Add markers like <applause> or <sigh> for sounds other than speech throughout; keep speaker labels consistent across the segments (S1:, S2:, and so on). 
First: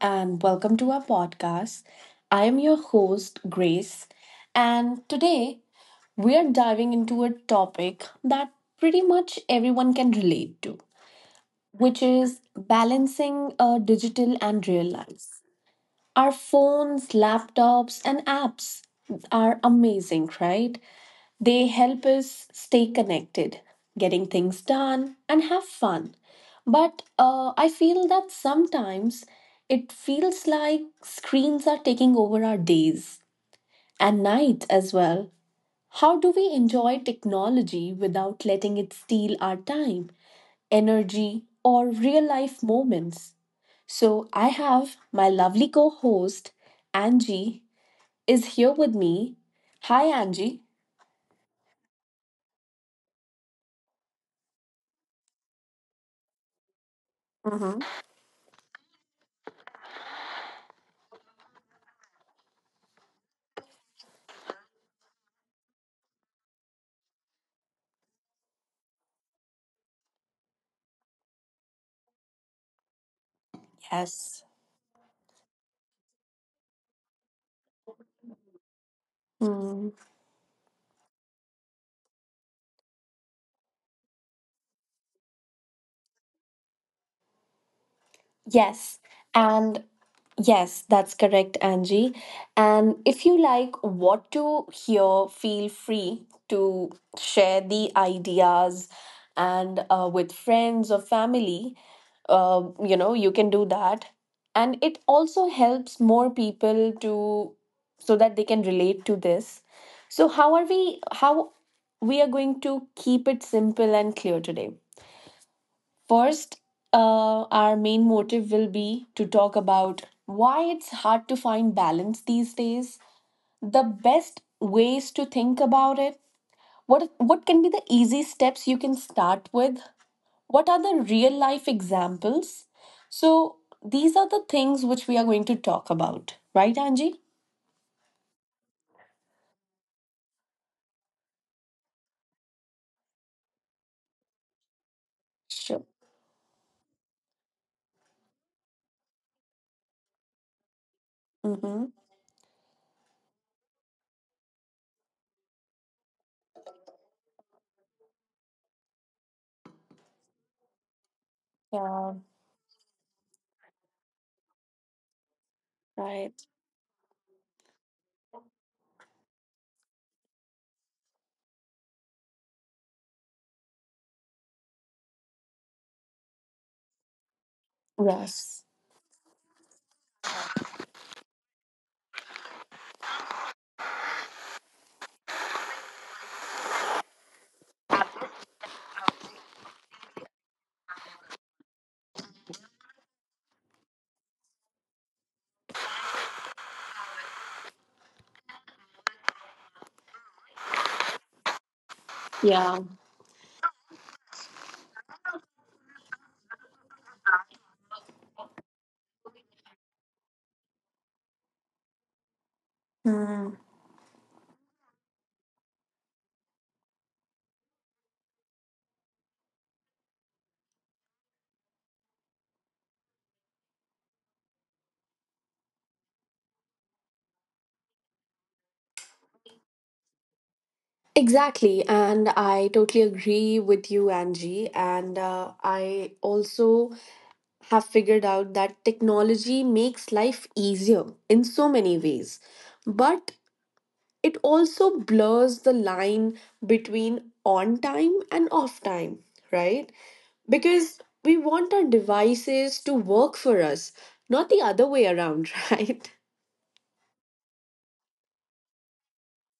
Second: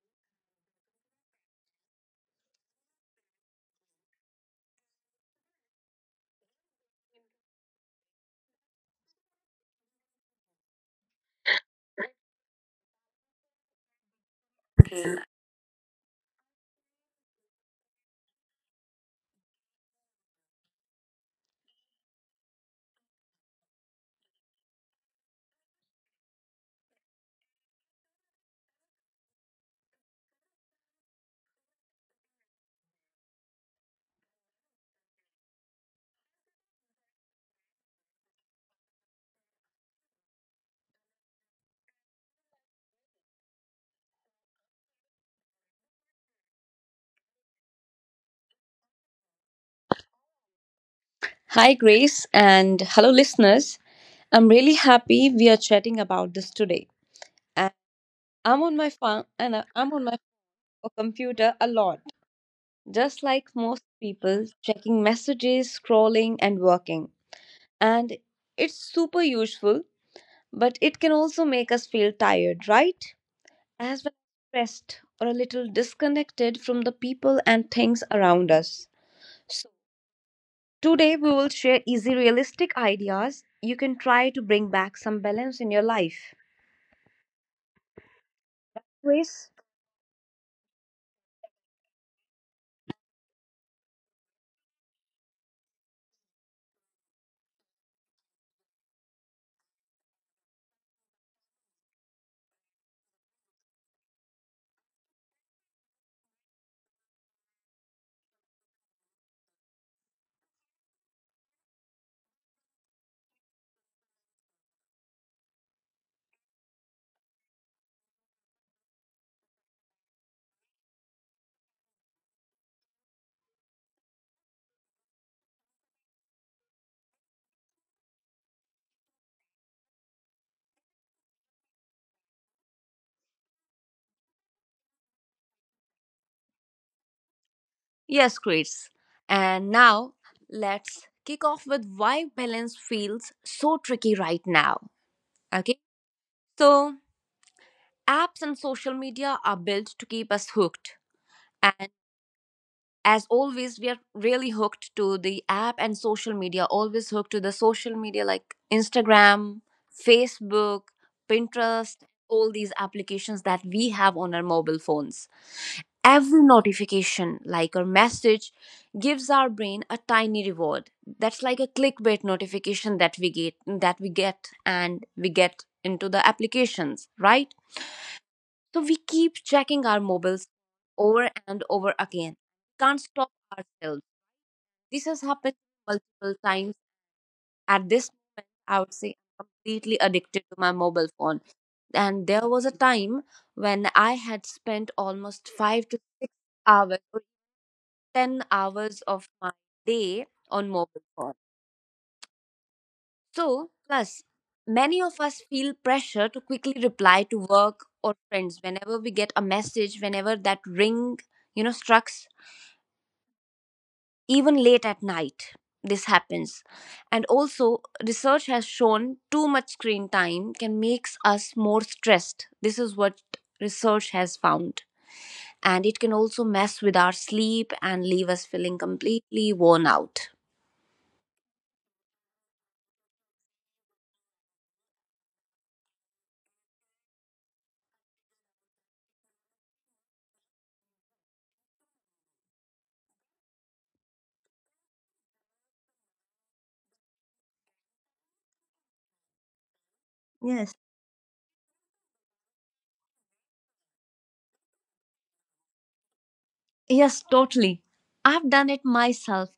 S1: and welcome to our podcast. I am your host, Grace, and today we are diving into a topic that pretty much everyone can relate to, which is balancing a digital and real life. Our phones, laptops, and apps are amazing, right? They help us stay connected, getting things done, and have fun. But I feel that sometimes it feels like screens are taking over our days and nights as well. How do we enjoy technology without letting it steal our time, energy, or real life moments? So I have my lovely co host, Angie, is here with me. Hi, Angie.
S2: Hi, Grace, and hello, listeners. I'm really happy we are chatting about this today. And
S1: hmm
S2: I'm on my phone, and I'm on my computer a lot, just like most people, checking messages, scrolling, and working. And it's super useful, but it can also make us feel tired, right? As well
S1: Yes.
S2: as stressed or a little disconnected from the people and things around us. So
S1: Hmm.
S2: Today, we will share easy, realistic ideas you can try to bring back some balance in your life.
S1: Yes,
S2: Grace?
S1: and yes, that's correct, Angie. And if you like what to hear, feel free to share the ideas and with friends or family. You can do that. And it also helps more people to so that they can relate to this. So, how we are going to keep it simple and clear today? First, our main motive will be to talk about why it's hard to find balance these days, the best ways to think about it, what can be the easy steps you can start with, what are the real life examples. So, these are the things which we are going to talk about, right, Angie?
S2: Yes, Chris. And now let's kick off with why balance feels so tricky right now. Okay.
S1: Sure.
S2: So, apps and social media are built to keep us hooked.
S1: Mm-hmm.
S2: And as always, we are really hooked to the app and social media, always hooked to the social media like Instagram, Facebook, Pinterest,
S1: Yeah,
S2: all these applications that we have on our mobile phones. Every
S1: right.
S2: notification like or message gives our brain a tiny reward. That's like a clickbait notification that we get, and we get into the applications, right?
S1: Yes.
S2: So we keep checking our mobiles over and over again, can't stop ourselves. This has happened multiple times. At this moment, I would say I'm completely addicted to my mobile phone. And there was a time when I had spent almost 5 to 6 hours or 10 hours of my day on mobile phone.
S1: Yeah.
S2: So, plus, many of us feel pressure to quickly reply to work or friends whenever we get a message, whenever that ring, strikes,
S1: Hmm.
S2: even late at night. This happens. And also research has shown too much screen time can makes us more stressed. This is what research has found. And it can also mess with our sleep and leave us feeling completely worn out.
S1: Exactly, and I totally agree with you, Angie. And I also have figured out that technology makes life easier in so many ways, but it also blurs the line between on time and off time, right?
S2: Yes.
S1: Because we want our devices to work for us, not the other way around, <laughs> right?
S2: Yes, totally. I've done it myself,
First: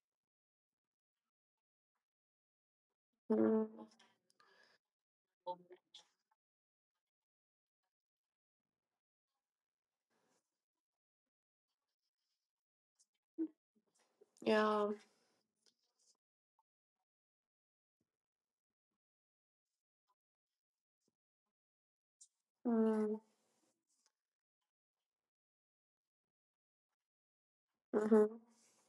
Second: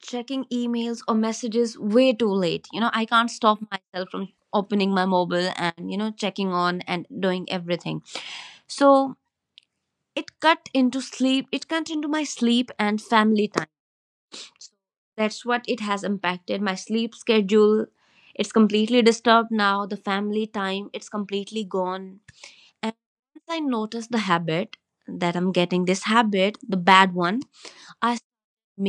S2: checking emails or messages way too late. You know, I can't stop
S1: Mm,
S2: myself from opening my mobile and checking on and doing everything. So it cut into sleep. It cut into my sleep and family time. So
S1: yeah,
S2: that's what it has impacted. My sleep schedule, it's completely disturbed now. The family time, it's completely gone. And
S1: mm,
S2: once I noticed the habit, that I'm getting this habit, the bad one, I start
S1: mhm,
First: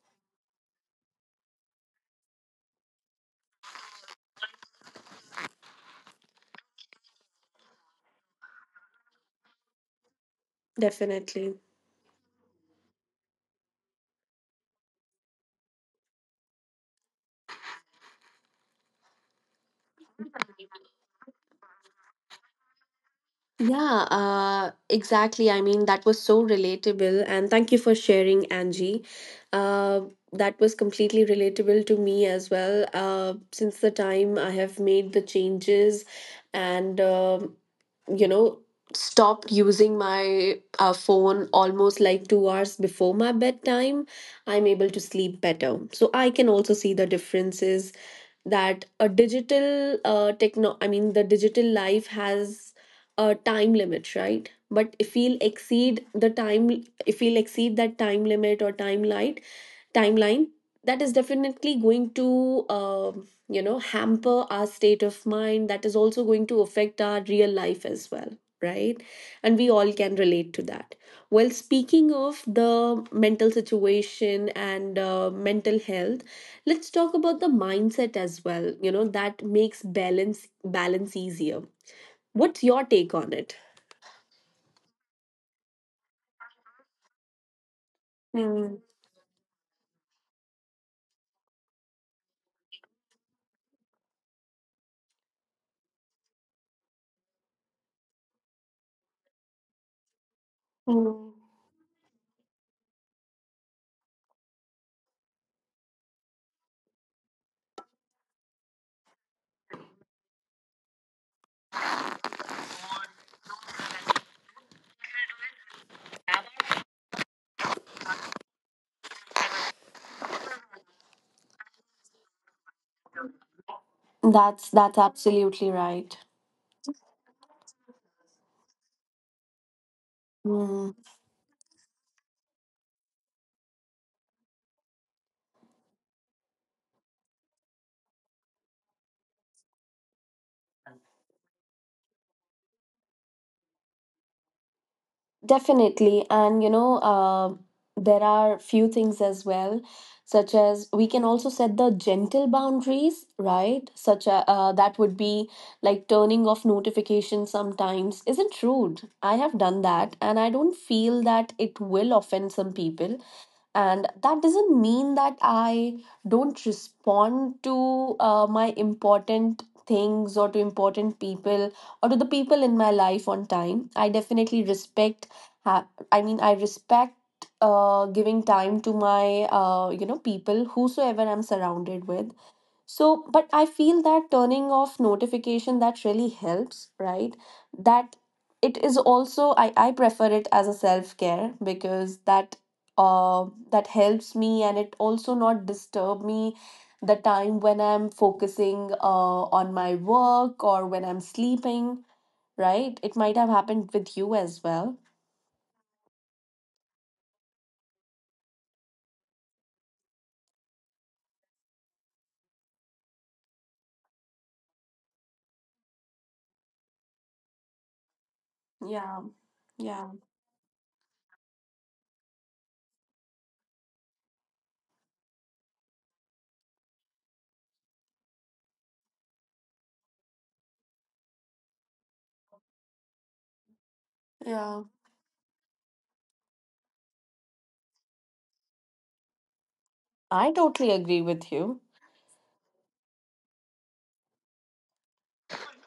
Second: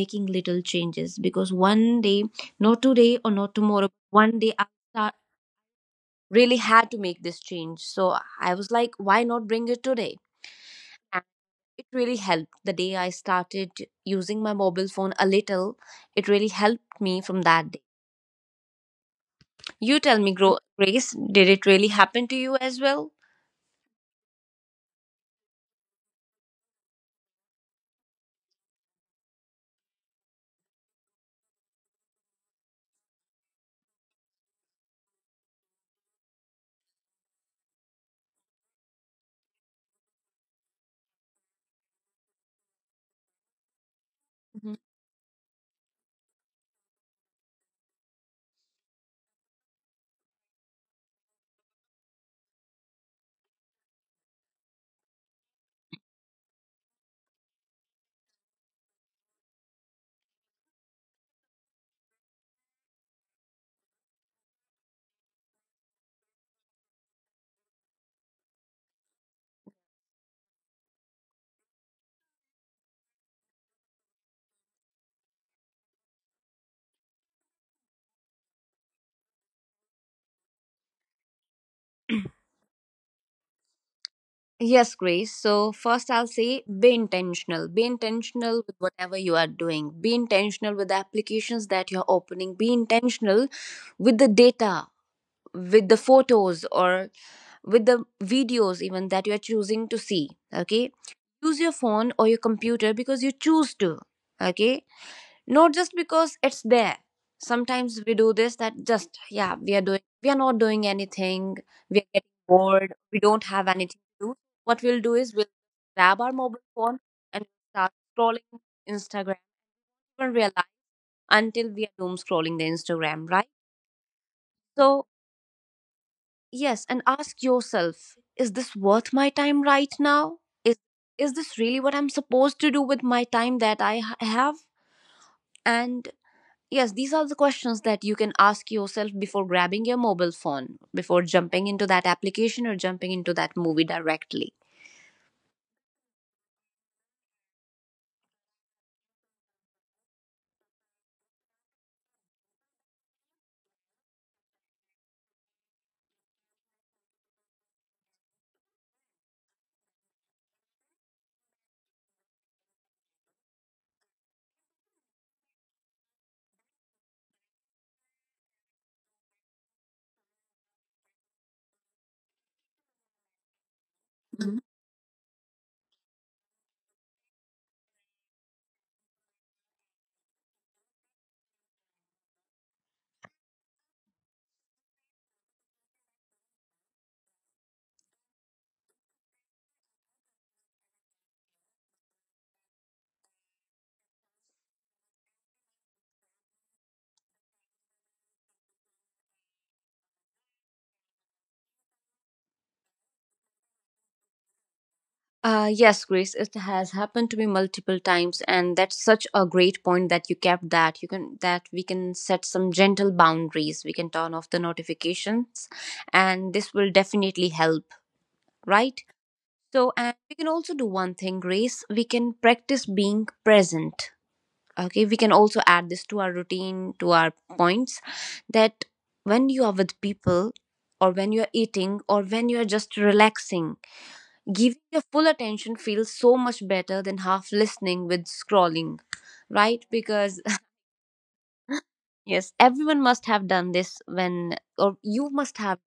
S2: making little changes. Because one day, not today or not tomorrow, one day I start, really had to make this change. So I was like, why not bring it today?
S1: definitely.
S2: It really helped. The day I started using my mobile phone a little, it really helped me from that day. You tell me, Grace, did it really happen to you as well?
S1: Yeah, exactly. I mean, that was so relatable. And thank you for sharing, Angie. Uh, that was completely relatable to me as well. Since the time I have made the changes and, you know, stopped using my phone almost like 2 hours before my bedtime, I'm
S2: Mhm.
S1: able to sleep better. So I can also see the differences that a digital techno I mean the digital life has a time limit, right? But if we'll exceed the time if we'll exceed that time limit or timeline, that is definitely going to hamper our state of mind. That is also going to affect our real life as well, right? And we all can relate to that. Well, speaking of the mental situation and mental health, let's talk about the mindset as well, you know, that makes balance easier. What's your take on it?
S2: Yes, Grace. So, first, I'll say be intentional. Be intentional with
S1: Mm,
S2: whatever you are doing. Be intentional with the applications that you're opening. Be intentional with the data, with the photos, or with the videos even that you are choosing to see, okay?
S1: mm.
S2: Use your phone or your computer because you choose to, okay, not just because it's there. Sometimes we do this, that just, yeah, we are doing, we are not doing anything, we are getting bored, we don't have anything to do. What we'll do is we'll grab our mobile phone and start scrolling Instagram, and realize, until we are doom scrolling the Instagram, right?
S1: That's
S2: So
S1: absolutely right.
S2: yes, and ask yourself, is this worth my time right now? Is
S1: Mm,
S2: is this really what I'm supposed to do with my time that I have? And yes, these are the questions that you can ask yourself before grabbing your mobile phone, before jumping into that application or jumping into that movie directly.
S1: definitely. There are few things as well, such as we can also set the gentle boundaries, right? Such a That would be like turning off notifications sometimes isn't rude. I have done that, and I don't feel that it will offend some people. And that doesn't mean that I don't respond to my important things or to important people or to the people in my life on time. I definitely respect ha- I respect giving time to my people whosoever I'm surrounded with. So, but I feel that turning off notification, that really helps, right? That it is also I prefer it as a self-care because uh that helps me and it also not disturb me the time when I'm focusing on my work or when I'm sleeping, right? It might have happened with you as well.
S2: Yes, Grace, it has happened to me multiple times, and that's such a great point that you kept, that you can, that we can set some gentle boundaries. We can turn off the notifications, and this will definitely help, right?
S1: Yeah,
S2: So,
S1: yeah,
S2: and we can also do one thing, Grace. We can practice being present. Okay, we can also add this to our routine, to our points, that when you are with people, or when you are eating, or when you are just relaxing, giving
S1: yeah.
S2: your full attention feels so much better than half listening with scrolling, right? Because
S1: I totally agree with you.
S2: <laughs> yes, everyone must have done this when, or you must have,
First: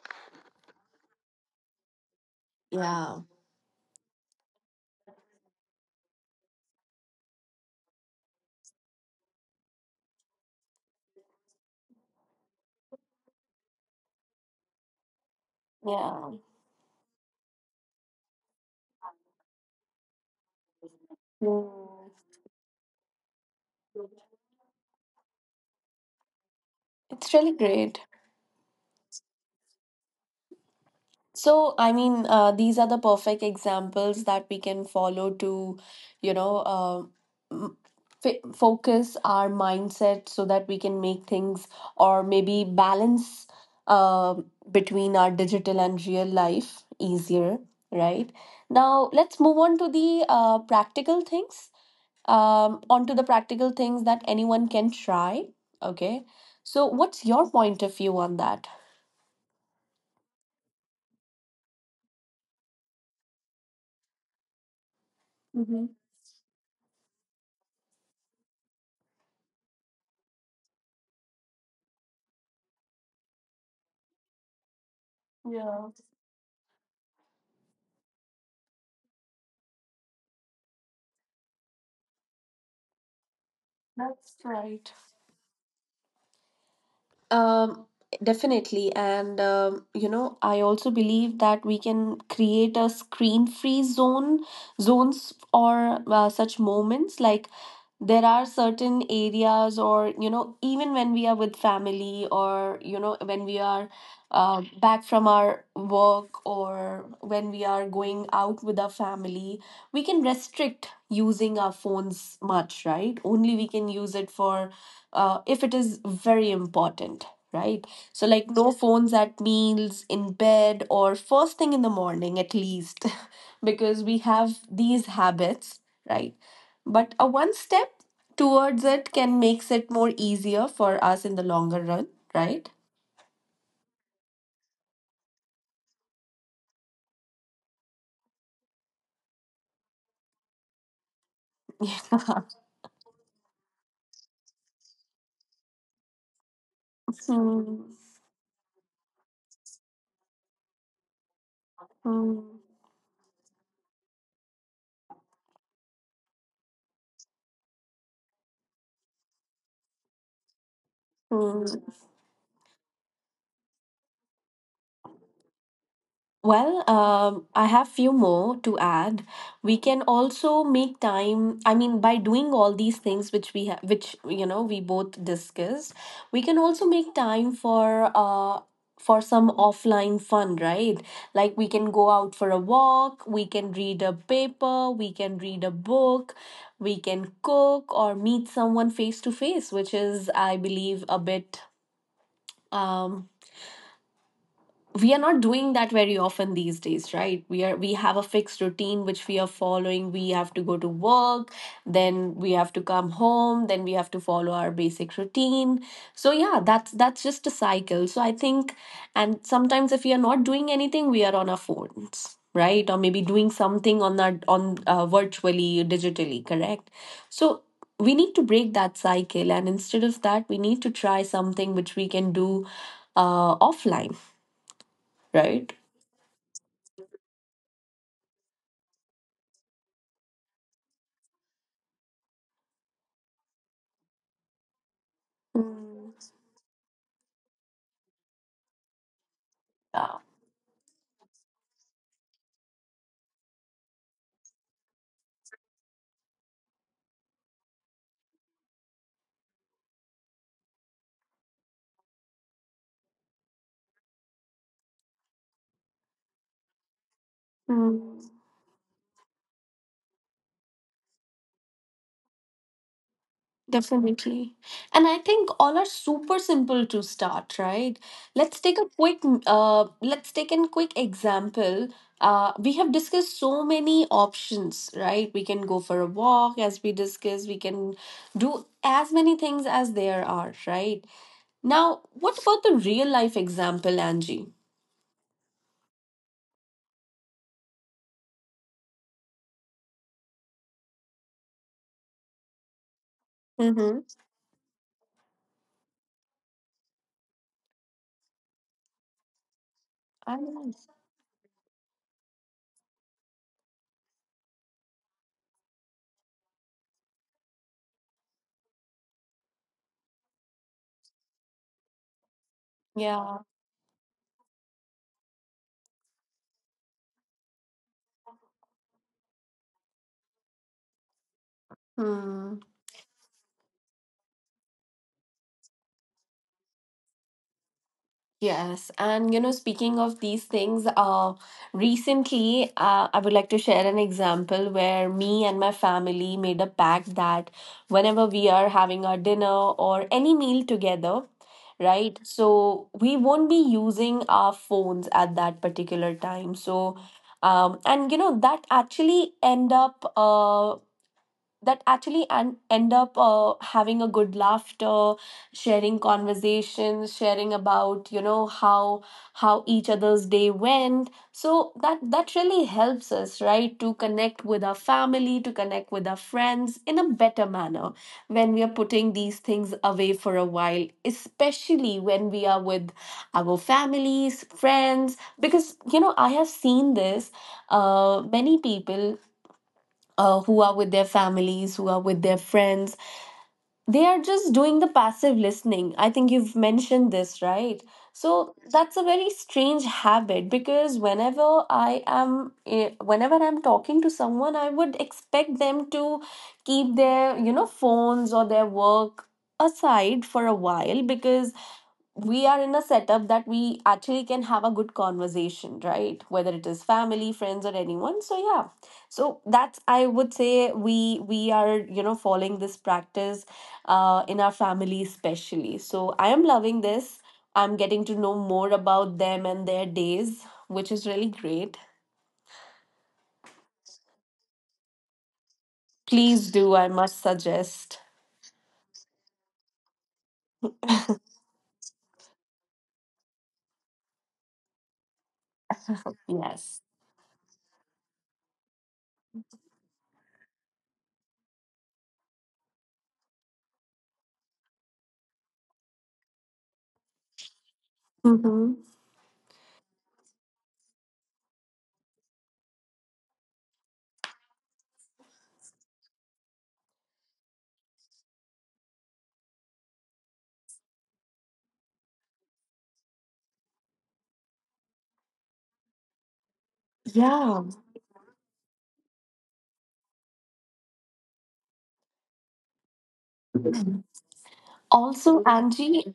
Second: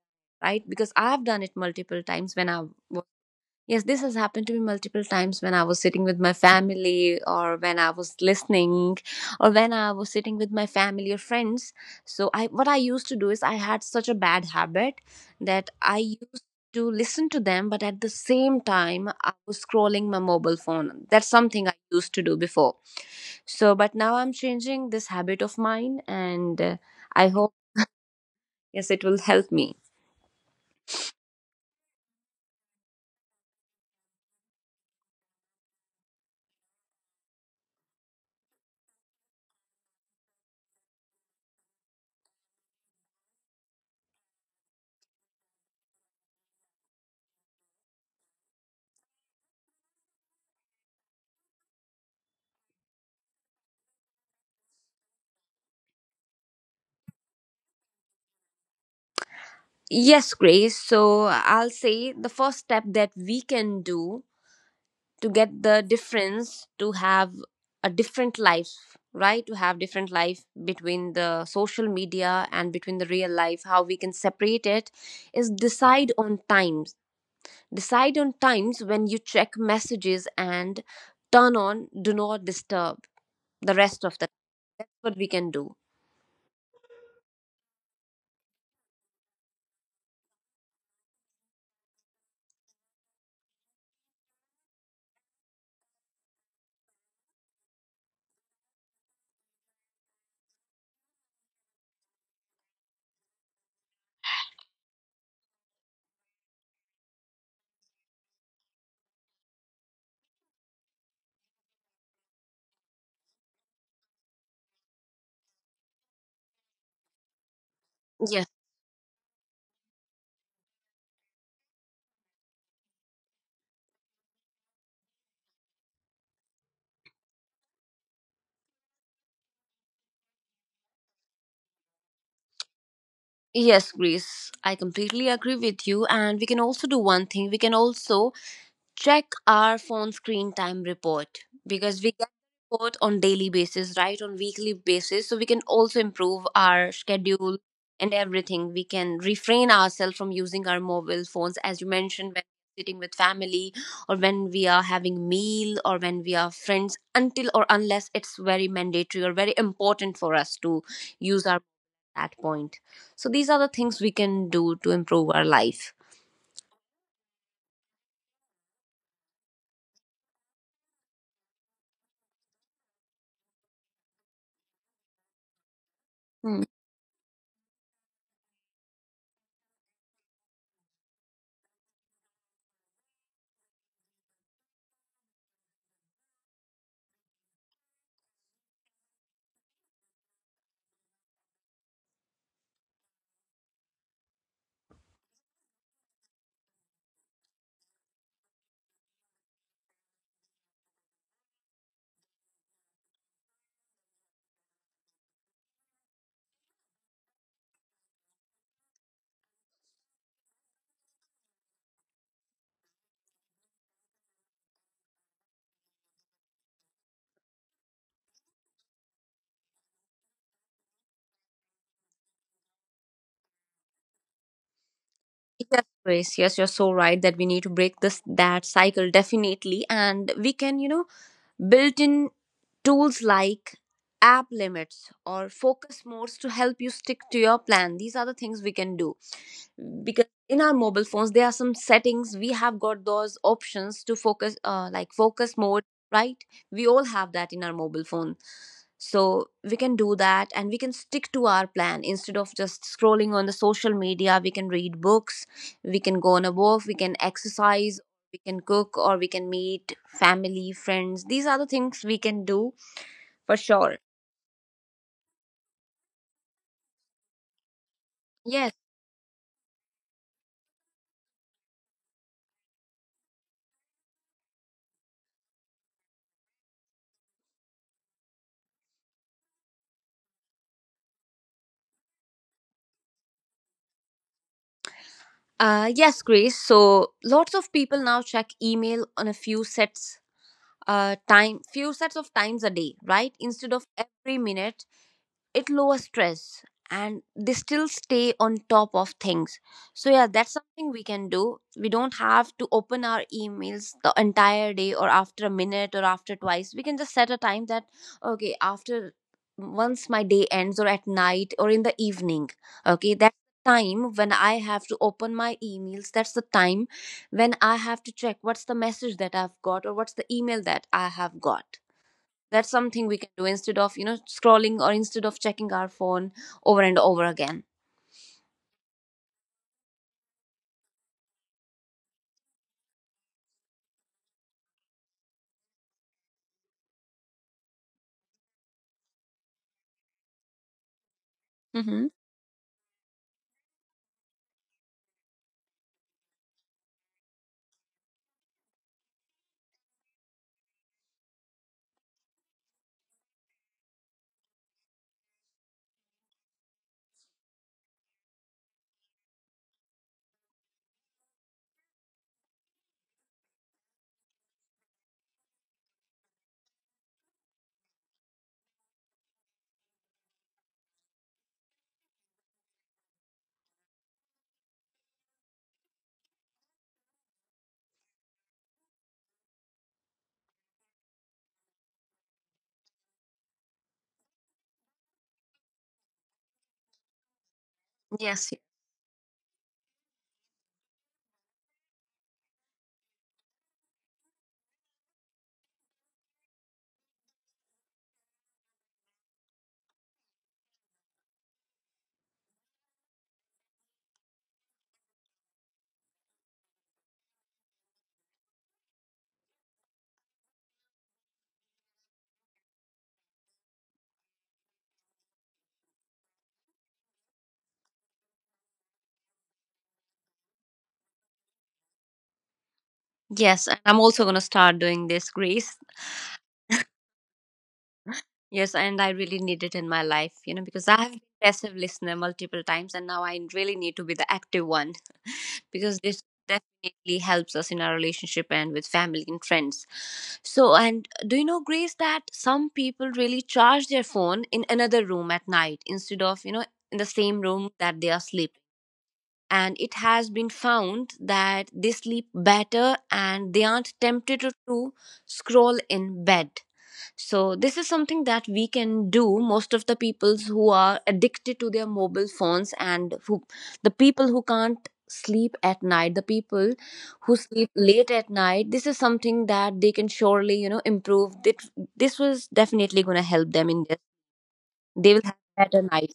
S2: right? Because I've done it multiple times when I,
S1: Yeah.
S2: yes, this has happened to me multiple times when I was sitting with my family, or when I was listening, or when I was sitting with my family or friends. So, I, what I used to do is I had such a bad habit that I
S1: Yeah.
S2: used to listen to them, but at the same time I was scrolling my mobile phone. That's something I
S1: Mm.
S2: used to do before. So, but now I'm changing this habit of mine, and I
S1: It's really
S2: hope,
S1: great.
S2: yes, it will help me.
S1: So, these are the perfect examples that we can follow to, you know, m- f focus our mindset so that we can make things or maybe balance uh, between our digital and real life easier, right? Now, let's move on to the practical things. Onto the practical things that anyone can try. Okay. So, what's your point of view on that?
S2: Yes, Grace. So I'll say the first step that we can do to get the
S1: Mm-hmm.
S2: difference, to have a different life, right, to have different life between the social media and between the real life, how we can separate it, is
S1: Yeah,
S2: decide on times, decide on times when you check messages and turn on do not disturb the rest of the
S1: that's
S2: time.
S1: right.
S2: That's what we can do.
S1: Um, definitely. And I also believe that we can create a zones or such moments. Like there are certain areas or, you know, even when we are with family or, you know, when we are back from our work or when we are going out with our family, we can restrict using our phones much, right? Only we can use it for if it is very important, right? So,
S2: Yes.
S1: like, no phones at meals, in bed, or first thing in the morning at least, <laughs> because we have these habits, right? But a one step towards it can makes it more easier for us in the longer run, right?
S2: Yes, Grace, I completely agree with you. And we can also do one thing. We can also check our phone screen time report, because we
S1: <laughs>
S2: get report on daily basis, right, on weekly basis, so we can also improve our schedule
S1: Hmm.
S2: and everything. We can refrain ourselves from using our mobile phones, as you mentioned, when
S1: Hmm.
S2: sitting with family, or when we are having meal, or when we are friends, until or unless it's very mandatory or very important for us to use our
S1: Hmm.
S2: at point. So these are the things we can do to improve our life.
S1: Well, I have few more to add. We can also make time. I mean, by doing all these things which we have, which you know, we both discussed, we can
S2: Hmm.
S1: also make time for some offline fun, right? Like we can go out for a walk, we can read a paper, we can read a book, we can cook or meet someone face to face, which is, I believe, a bit um, we are not doing that very often these days, right? We have a fixed routine which we are following. We have to go to work, then we have to come home, then we have to follow our basic routine. So yeah, that's just a cycle. So I think, and sometimes if we are not doing anything, we are on our phones, right? Or maybe doing something on that, on virtually, digitally, correct? So we need to break that cycle, and instead of that, we need to try something which we can do offline, right?
S2: Yes, Grace. Yes, you're so right that we need to break this that cycle definitely, and we can, you know, built in tools like app limits or focus
S1: Mm.
S2: modes to help you stick to your plan. These are the things we can do
S1: Yeah.
S2: because in our mobile phones there are some settings, we have got those options to focus, like focus mode, right? We all have that in our mobile phone. So we can do that and we can stick to our plan. Instead of just scrolling on the social media, we can read books, we can go on a walk, we can exercise,
S1: Mm,
S2: we can cook, or we can meet family, friends. These are the things we can do for sure.
S1: definitely. And I think all are super simple to start, right? Let's
S2: Yes.
S1: take a quick let's take an quick example. We have discussed so many options, right? We can go for a walk, as we discussed, we can do as many things as there are, right? Now, what about the real life example, Angie?
S2: Yes, Grace. So lots of people now check email on a few sets, time, few sets of times a day, right, instead of
S1: Mm-hmm.
S2: every minute. It lowers stress and they still stay on top of things. So yeah,
S1: I
S2: that's
S1: know.
S2: something we can do. We don't have to open our emails the entire day or after a minute or after twice. We can just set a time, that okay, after once my day ends, or at night, or in the evening, okay, that's
S1: Yeah.
S2: the time when I have to open my emails. That's the time when I have to check what's the message that I've got, or what's the email that I have got.
S1: Hmm.
S2: That's something we can do instead of, you know, scrolling, or instead of checking our phone over and over again.
S1: Yes, and you know, speaking of these things, recently I would like to share an example where me and my family made a pact that whenever we are having our dinner or any meal together,
S2: Mm-hmm.
S1: right, so we won't be using our phones at that particular time. So, and you know, that actually end up that actually and end up having a good laughter, sharing conversations, sharing about you know how each other's day went. So that that really helps us, right, to connect with our family, to connect with our friends in a better manner when we are putting these things away for a while, especially when we are with our families, friends. Because you know, I have seen this, many people, who are with their families, who are with their friends, they are just doing the passive listening. I think you've mentioned this, right?
S2: Yes.
S1: So that's a very strange habit, because whenever I am, eh, whenever I'm talking to someone, I would expect them to keep their, you know, phones or their work aside for a while, because we are in a setup that we actually can have a good conversation, right? Whether it is family, friends, or anyone. So yeah, so that's I would say we are, you know, following this practice in our family, especially. So I am loving this. I'm getting to know more about them and their days, which is really great.
S2: Yes, and I'm also going to start doing this, Grace.
S1: Please do, I must suggest.
S2: Yes, and I really need it in my life, you know, because I have been passive listener multiple times and now I really need to be the active one, because this
S1: Yes.
S2: definitely helps us in our relationship and with family and friends. So, and do you know, Grace, that some people really charge their phone in another room at night, instead of, you know, in the same room that they are sleeping,
S1: Mm-hmm.
S2: and it has been found that they sleep better and they aren't tempted to, scroll in bed. So this is something that we can do. Most of the people who are addicted to their mobile phones, and who, the people who can't sleep at night, the people who
S1: Yeah.
S2: sleep late at night, this is something that they can surely, you know, improve. That this was definitely going to help them in this. They will have
S1: Also,
S2: better nights.
S1: Angie,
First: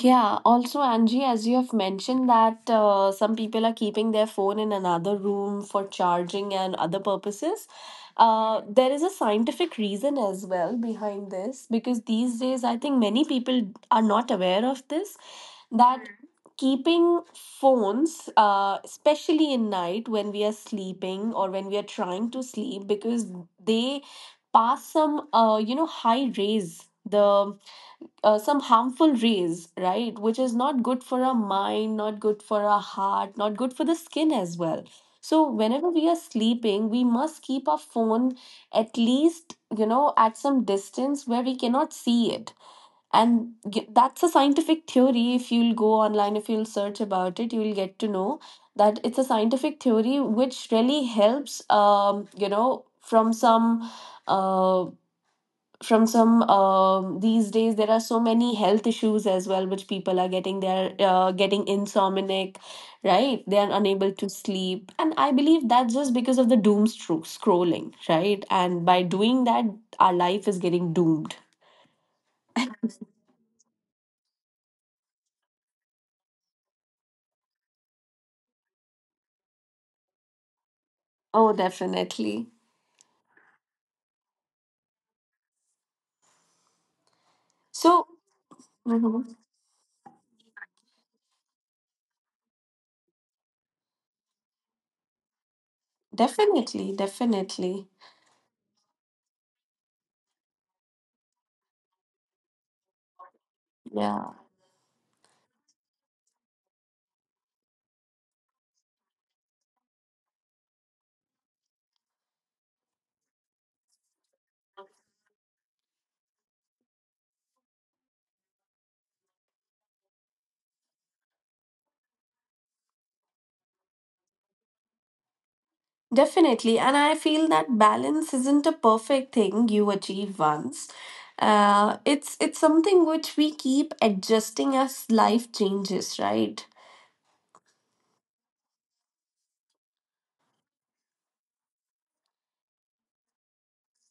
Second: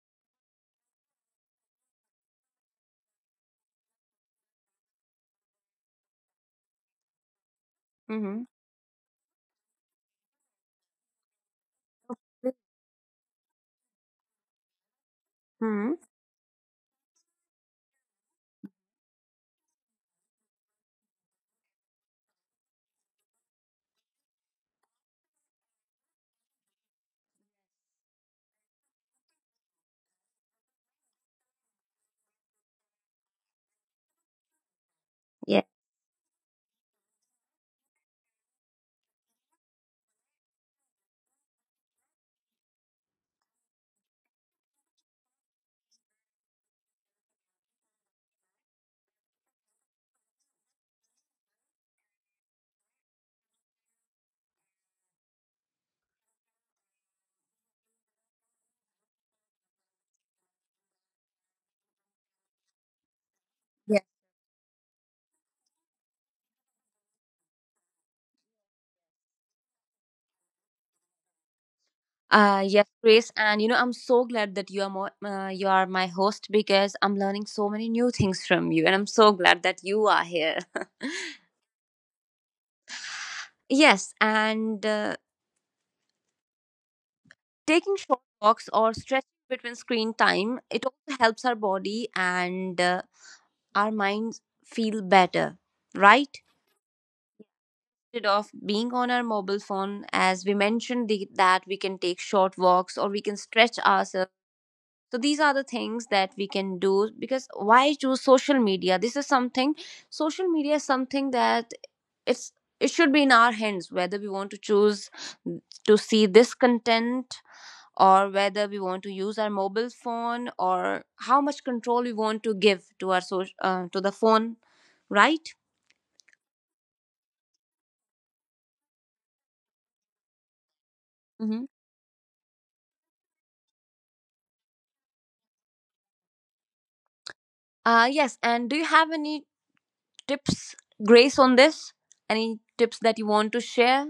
S1: yeah, also, Angie, as you have mentioned that some people are keeping their phone in another room for charging and other purposes.
S2: Mm-hmm.
S1: There is a scientific reason as well behind this, because these days I think many people are not aware of this
S2: Hmm.
S1: that Mhm. keeping phones, especially in night when we are sleeping or when we are trying to sleep, because they pass some high rays, the some harmful rays, right? Which is not good for our mind, not good for our heart, not good for the skin as well. So,
S2: Yeah.
S1: whenever we are sleeping, we must keep our phone at least, you know, at some distance where we cannot see it. That's a scientific theory. If you'll go online, if you'll search about it, you'll get to know that it's a scientific theory which really helps, from some uh, these days there are so many health issues as well which people are getting, they're getting insomniac, right? They are unable to sleep, and I believe that's just because of the scrolling, right? And by doing that our life is getting doomed.
S2: Yes, Grace, and you know I'm so glad that you are more, you are my host, because I'm learning so many new things from you, and I'm so glad that you are here.
S1: Oh, definitely.
S2: <laughs> Yes, and
S1: So.
S2: taking short walks or stretching
S1: Mhm.
S2: between screen time, it also helps our body, and our minds feel better, right?
S1: Definitely, definitely.
S2: Instead of being on our mobile phone, as we mentioned, that we can take short walks or we can stretch
S1: Yeah.
S2: ourselves. So these are the things that we can do, because why choose social media? This is something social media is something that, it's it should be in our hands whether we want to choose to see this content, or whether we want to use our mobile phone, or how much control we want to give to our social to the phone, right?
S1: Definitely. And I feel that balance isn't a perfect thing you achieve once.
S2: Mm-hmm.
S1: It's something which we keep adjusting as life changes, right?
S2: Yes, and do you have any tips, Grace, on this? Any tips that you want to share?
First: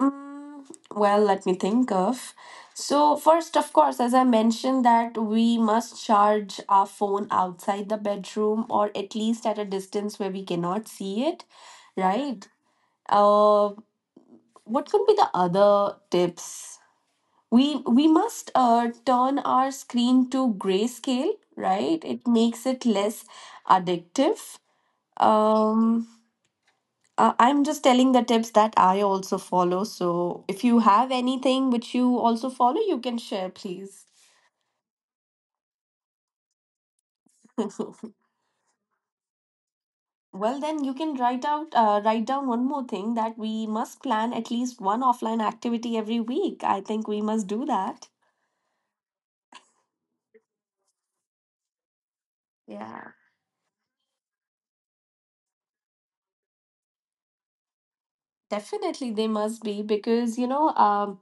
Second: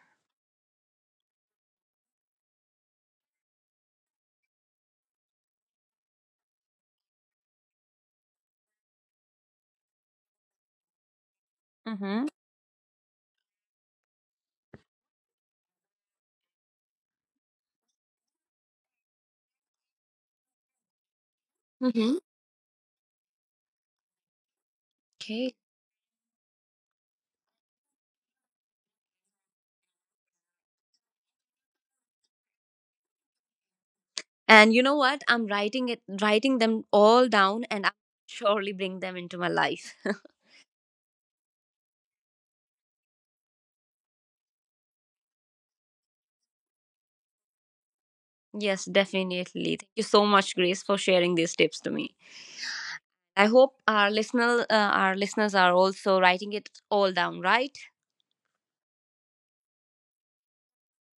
S1: Mm, well, let me think of. So first, of course, as I mentioned, that we must charge our phone outside the bedroom, or at least at a distance where we cannot see it,
S2: Mm-hmm.
S1: right? Uh, what could be the other tips? We must turn our screen to grayscale, right?
S2: Mm-hmm.
S1: It makes it less addictive. um I'm just telling the tips that I also follow, so if you have anything which you also follow, you can share, please.
S2: And you know what? Writing them all down, and I'll
S1: <laughs>
S2: surely bring them into my life. <laughs>
S1: Well, then you can write out, write down one more thing, that we must plan at least one offline activity every week. I think we must do that.
S2: Yes, definitely. Thank you so much, Grace, for sharing these tips to me.
S1: Yeah,
S2: I hope our our listeners are also writing it all down, right?
S1: definitely, they must be, because you know,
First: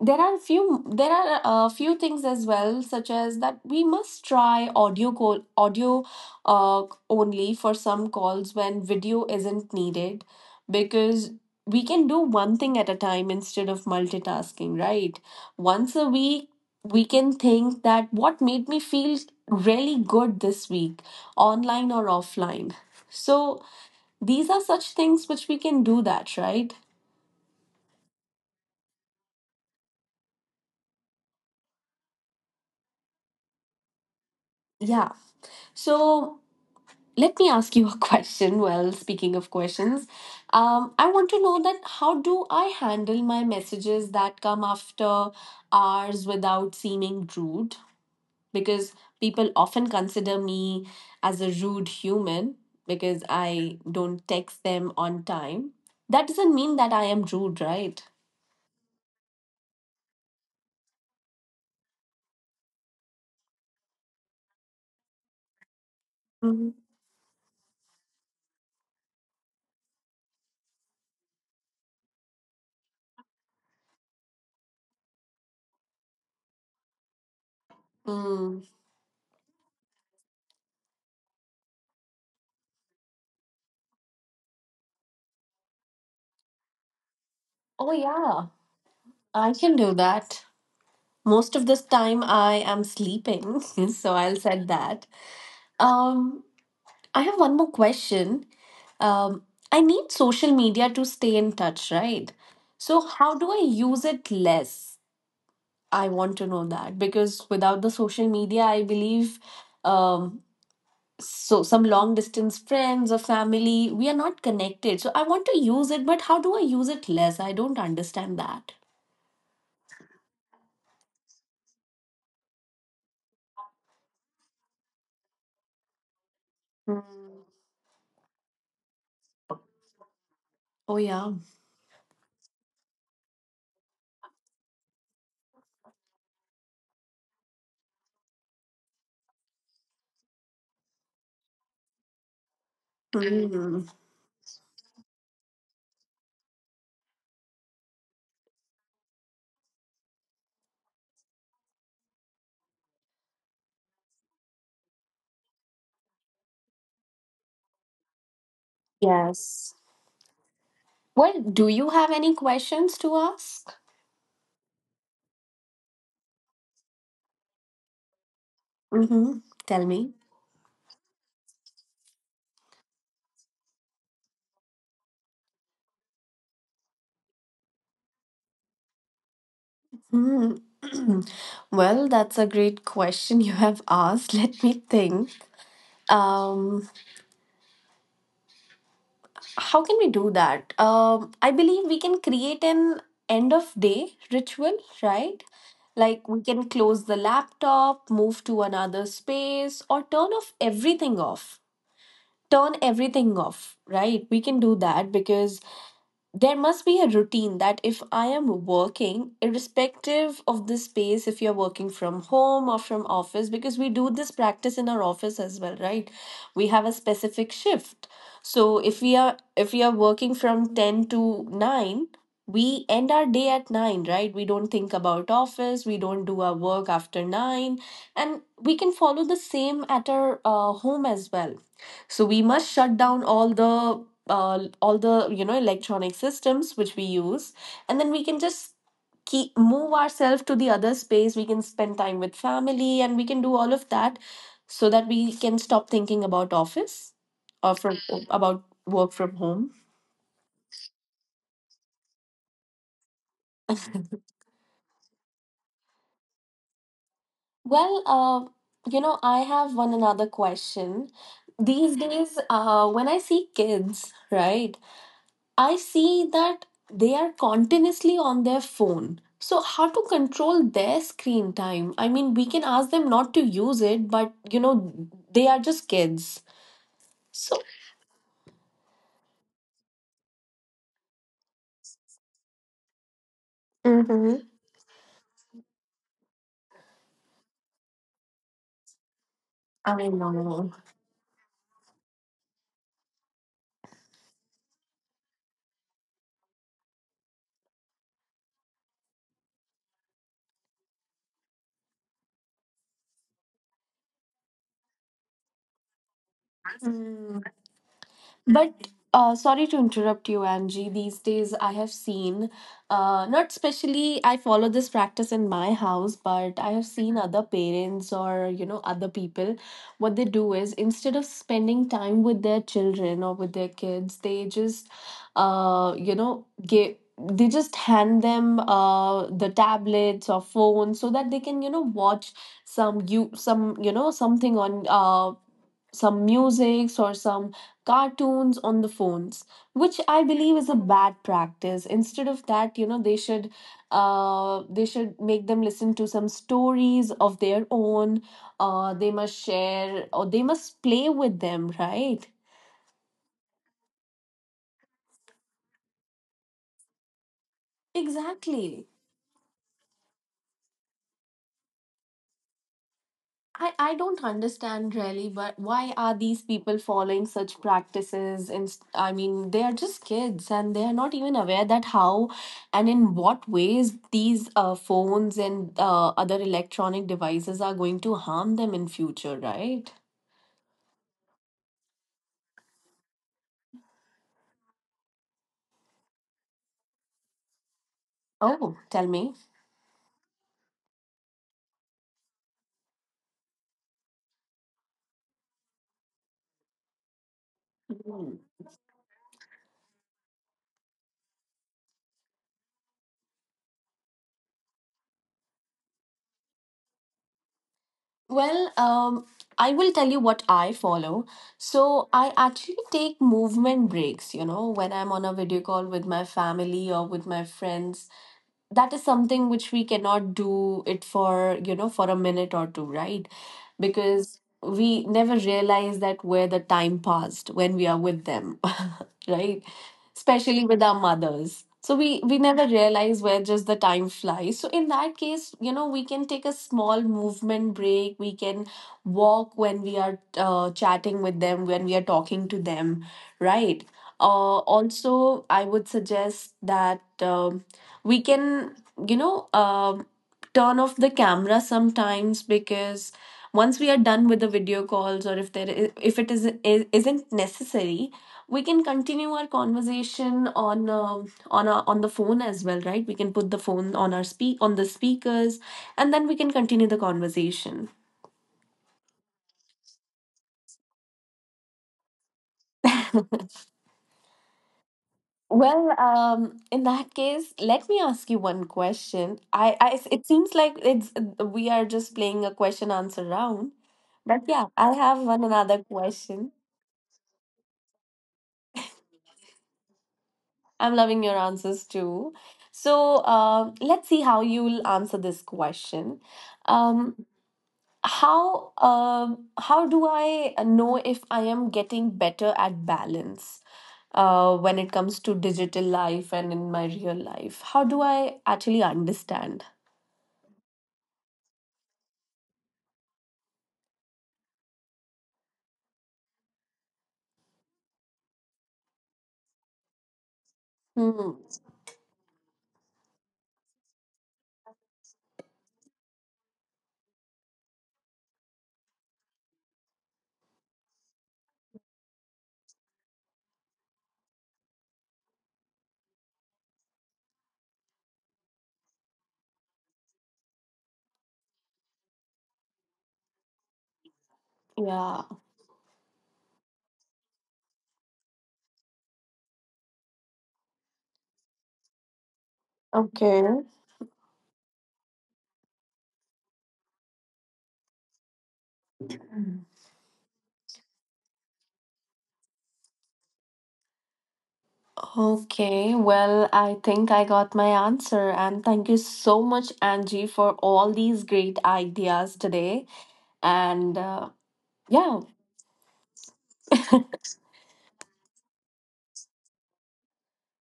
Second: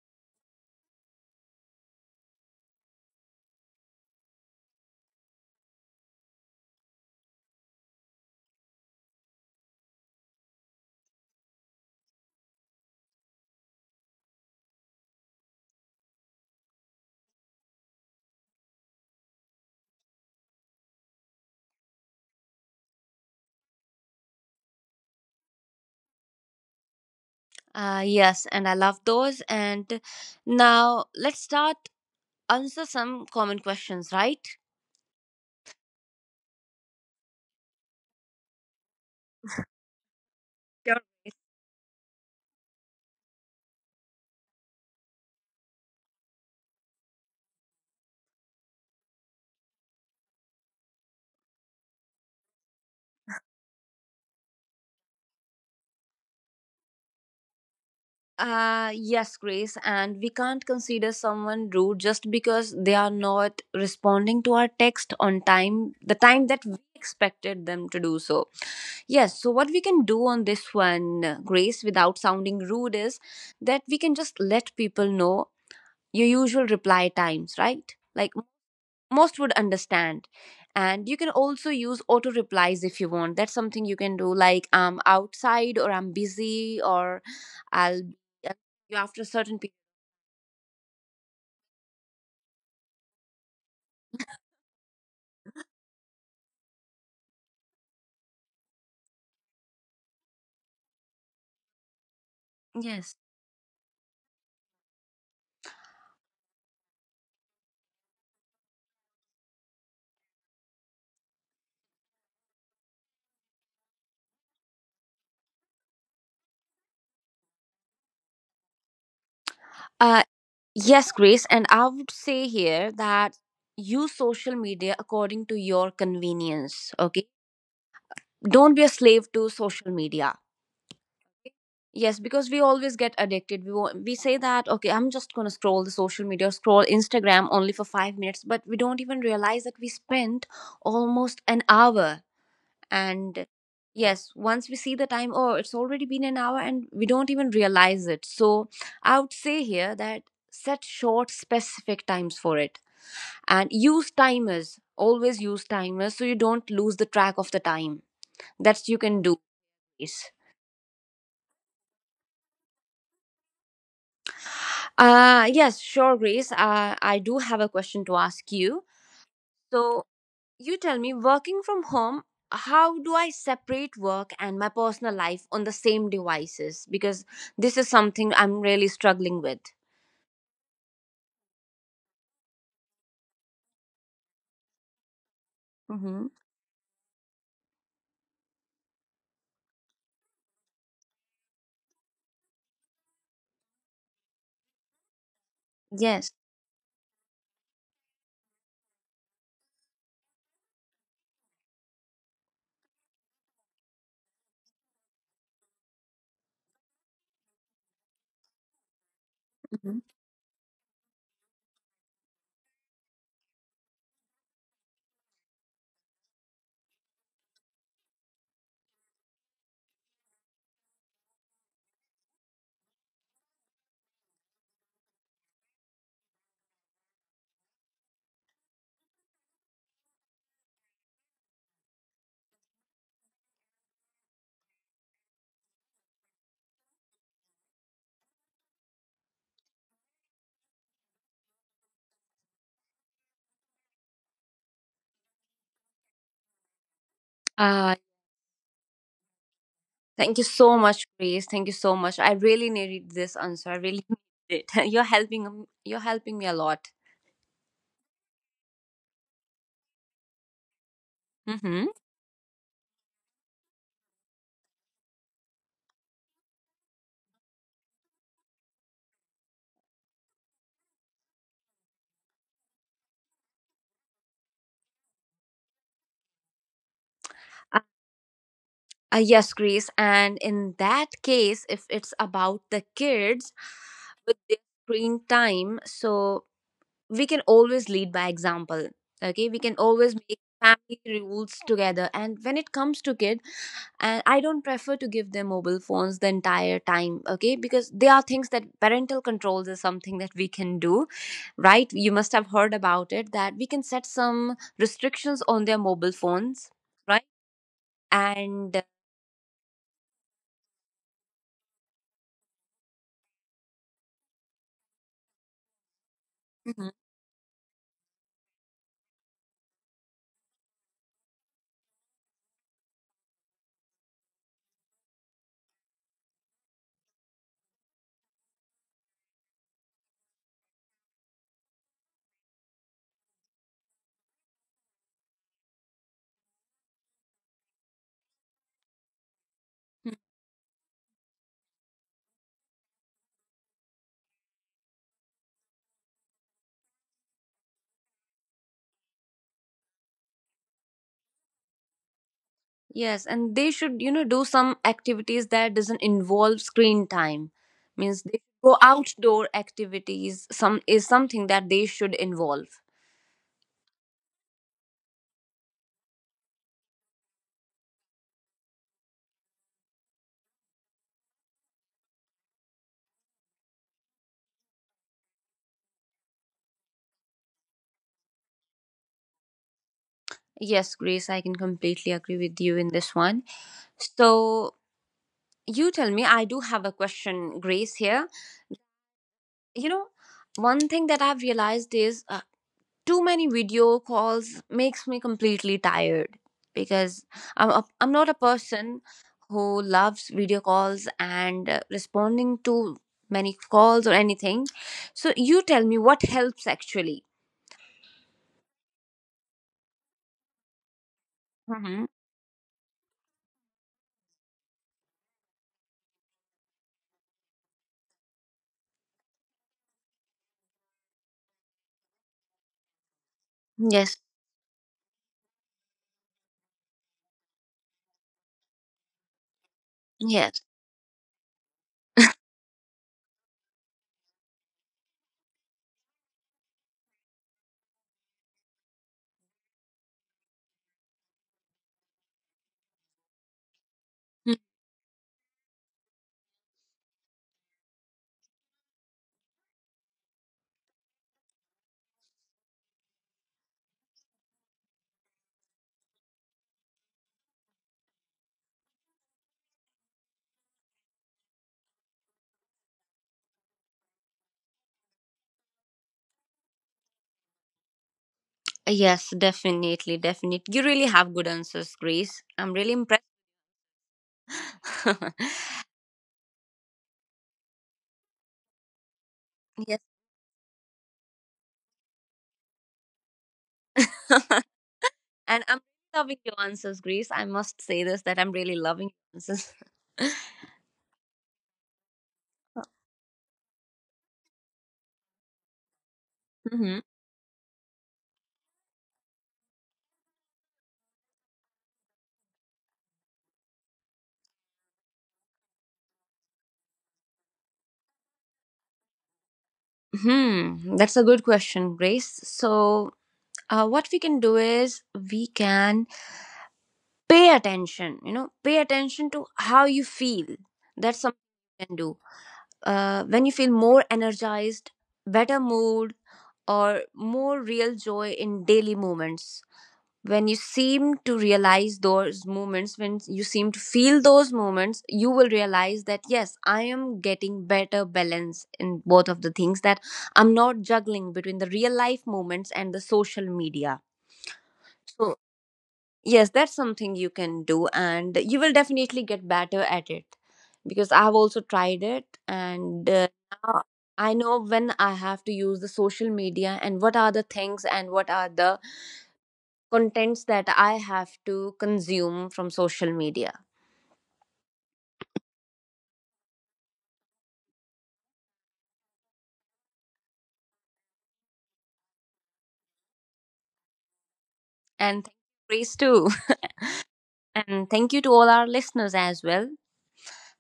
S1: there are few, there are a few things as well, such as that we must try audio call, audio uh, only for some calls when video isn't needed, because we can do one thing at a time instead of multitasking, right? Once a week we can think that what made me feel really good this week, online or offline. So these are such things which we can do that, right?
S2: Yes, and I love those. And now let's start answer some common questions, right?
S1: Yeah. So let me ask you a <laughs> question. Well, speaking of questions,
S2: Sure.
S1: I want to know that, how do I handle my messages that come after hours without seeming rude? Because people often consider me as a rude human, because I don't text them on time. That doesn't mean that I am rude, right?
S2: Yes, Grace, and we can't consider someone rude just because they are not responding to our text on time, the time that
S1: Mhm.
S2: we expected them to do so. Yes, so what we can do on this one, Grace, without sounding rude, is that we can just let people know your usual reply times, right? Like,
S1: Mm.
S2: most would understand, and you can also use auto replies if you want. That's something you can do, like, I'm outside, or I'm busy, or
S1: Oh,
S2: I'll
S1: yeah,
S2: uh, you, after a
S1: I
S2: certain period.
S1: can do that. Most of this time I am sleeping, <laughs> so I'll set that. Um, I have one more question. Um, I need social media to stay in touch, right? So,
S2: Yes.
S1: how do I use it less? I want to know that, because without the social media, I believe, um, so some long distance friends or family, we are not connected. So, I want to use it, but how do I use it less? I don't understand that.
S2: uh yes, Grace, and I would say here that use social media according to your convenience, okay?
S1: Mm.
S2: Don't be a slave to social media.
S1: Oh, yeah.
S2: Yes, because we always get addicted. We say that, okay, I'm just gonna scroll the social media, scroll Instagram only for 5 minutes, but we don't even realize that we spent almost an hour. And
S1: Mm.
S2: yes, once we see the time, oh, it's already been an hour, and we don't even realize it. So I would say here that set short, specific times for it, and use timers. Always use timers, so you don't lose the track of the time. That's you can do.
S1: Yes. Well, do you have any questions to ask?
S2: Yes, sure, Grace. I do have a question to ask you.
S1: Mm-hmm. Tell
S2: So,
S1: me.
S2: you tell me, working from home, how do I separate work and my personal life on the same devices? Because this is something I'm really struggling with.
S1: Hmm. <clears throat> Well, that's a great question you have asked. <laughs> Let me think.
S2: Mm-hmm.
S1: Um, how can we do that? I believe we can create an end of day ritual, right? Like
S2: Yes.
S1: we can close the laptop, move to another space, or turn off everything off. Turn everything off, right? We can do that because there must be a routine, that if I am working,
S2: Mm-hmm.
S1: irrespective of the space, if you're working from home or from office, because we do this practice in our office as well, right? We have a specific shift. So if we are working from 10 to 9, we end our day at 9, right? We don't think about office, we don't do our work after 9, and we can follow the same at our home as well. So we must shut down all the all the, you know, electronic systems which we use, and then we can just keep move ourselves to the other space. We can spend time with family and we can do all of that, so that we can stop thinking about office or
S2: Uh,
S1: from about work from home.
S2: Thank you so much, Grace. Thank you so much. I really needed this answer. I really <laughs>
S1: <laughs>
S2: needed it. <laughs> You're helping. You're helping me a lot.
S1: Well, you know, I have one another question.
S2: Mm-hmm.
S1: These days, when I see kids, right, I see that they are continuously on their phone. So, how to control their screen time? I mean, we can ask them not to use it, but you know, they are just kids. So,
S2: Yes, Grace. And in that case, if it's about the kids with
S1: Mhm.
S2: their screen time, so we can always lead by example. Okay, we can
S1: I
S2: always make
S1: know.
S2: family rules together. And when it comes to kid, and I don't prefer to give them mobile phones the entire time. Okay, because there are things that parental controls is something that we can do, right? You must have heard about it that we can set some restrictions on their mobile phones, right?
S1: Hmm.
S2: And,
S1: But sorry to interrupt you, Angie. These days, I have seen, not specially, I follow this practice in my house, but I have seen other parents or, you know, other people. What they do is, instead of spending time with their children or with their kids, they just, you know, give. They just hand them the tablets or phones so that they can, you know, watch some, you know, something on some musics or some cartoons on the phones, which I believe is a bad practice. Instead of that, you know, they should, they should make them listen to some stories of their own. Uh, they must share or they must play with them, right?
S2: yes, and they should, you know, do some activities that doesn't involve screen time. Means they go
S1: Exactly.
S2: outdoor activities. Some is something that they should involve.
S1: I don't understand really, but why are these people following such practices? And I mean, they are just kids, and they are not even aware that how and in what ways these phones and other electronic devices are going to harm them in future, right?
S2: Yes, Grace, I can completely agree with you in this one. So you tell me, I do have a question, Grace, here.
S1: Oh, tell me.
S2: You know, one thing that I've realized is too many video calls makes me completely tired, because I'm not a
S1: Mm.
S2: person who loves video calls and, responding to many calls or anything. So you tell me what helps actually.
S1: Well, I will tell you what I follow.
S2: Hmm.
S1: So I actually take movement breaks, you know, when I'm on a video call with my family or with my friends. That is something which we cannot do it for, you know, for a minute or two, right?
S2: Yes.
S1: Because we never realize that where the time passed when we are with them. <laughs> Right?
S2: Yes.
S1: Especially with our mothers. So we never realize where just the time flies. So in that case, you know, we can take a small movement break. We can walk when we are chatting with them, when we are talking to them, right?
S2: Mm.
S1: Also, I would suggest that we can, you know, turn off the camera sometimes, because once we are done with the video calls, or if there is, if it is, isn't necessary, we can continue our conversation on the phone as well, right? We can put the phone on our speak on the speakers, and then we can continue the conversation.
S2: Yes, definitely, definitely. You really have good answers, Grace. I'm really impressed. <laughs>
S1: Well, in that case, let me ask you one question.
S2: Yes.
S1: It seems like it's, we are just playing a question answer round, but
S2: <laughs>
S1: yeah, I have one
S2: And
S1: another
S2: I'm loving
S1: question.
S2: your answers, Grace. I must say this, that I'm really loving your answers. <laughs>
S1: I'm loving your answers too. So let's see how you'll answer this question.
S2: Mhm.
S1: Um, um, how do I know if I am getting better at balance, when it comes to digital life and in my real life? How do I actually understand?
S2: Hmm, that's a good question, Grace. So, what we can do is we can pay attention, you know, pay attention to how you feel. That's
S1: Hmm.
S2: something you can do. When you feel more energized, better mood, or more real joy in daily moments, when you seem to realize those moments, when you seem to feel those moments, you will realize that, yes, I am getting better balance in both of the things, that I'm not juggling between the real life moments and the social media.
S1: Yeah.
S2: So yes, that's something you can do, and you will definitely get better at it, because I have also tried it, and
S1: Okay.
S2: now I know when I have to use the social media, and what are the things, and what are the contents that I have to consume from social media.
S1: Okay, well, I think I got my answer, and thank you so much, Angie, for all these great ideas today. And yeah,
S2: And thank Grace, too. <laughs> And thank you to all our listeners as well.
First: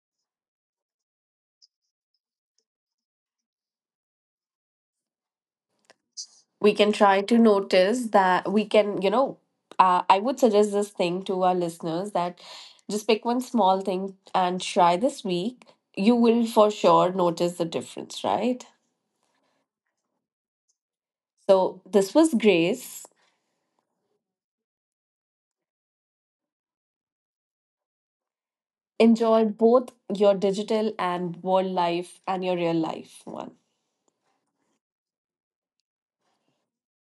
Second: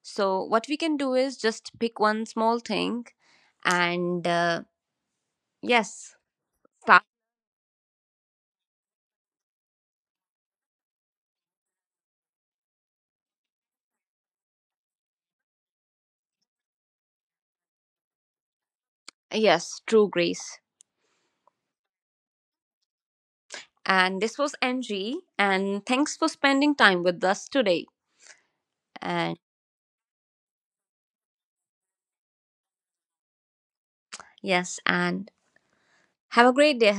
S2: So, what we can do is just pick one small thing and, yes,
S1: we can
S2: start.
S1: try to notice that, we can, you know, I would suggest this thing to our listeners, that just pick one small thing and try this week. You will for sure notice the difference, right?
S2: Yes, true, Grace.
S1: So this was Grace.
S2: And this was Angie. And thanks for spending time with us today. And
S1: Enjoy both your digital and world life and your real life one.
S2: yes, and have a great day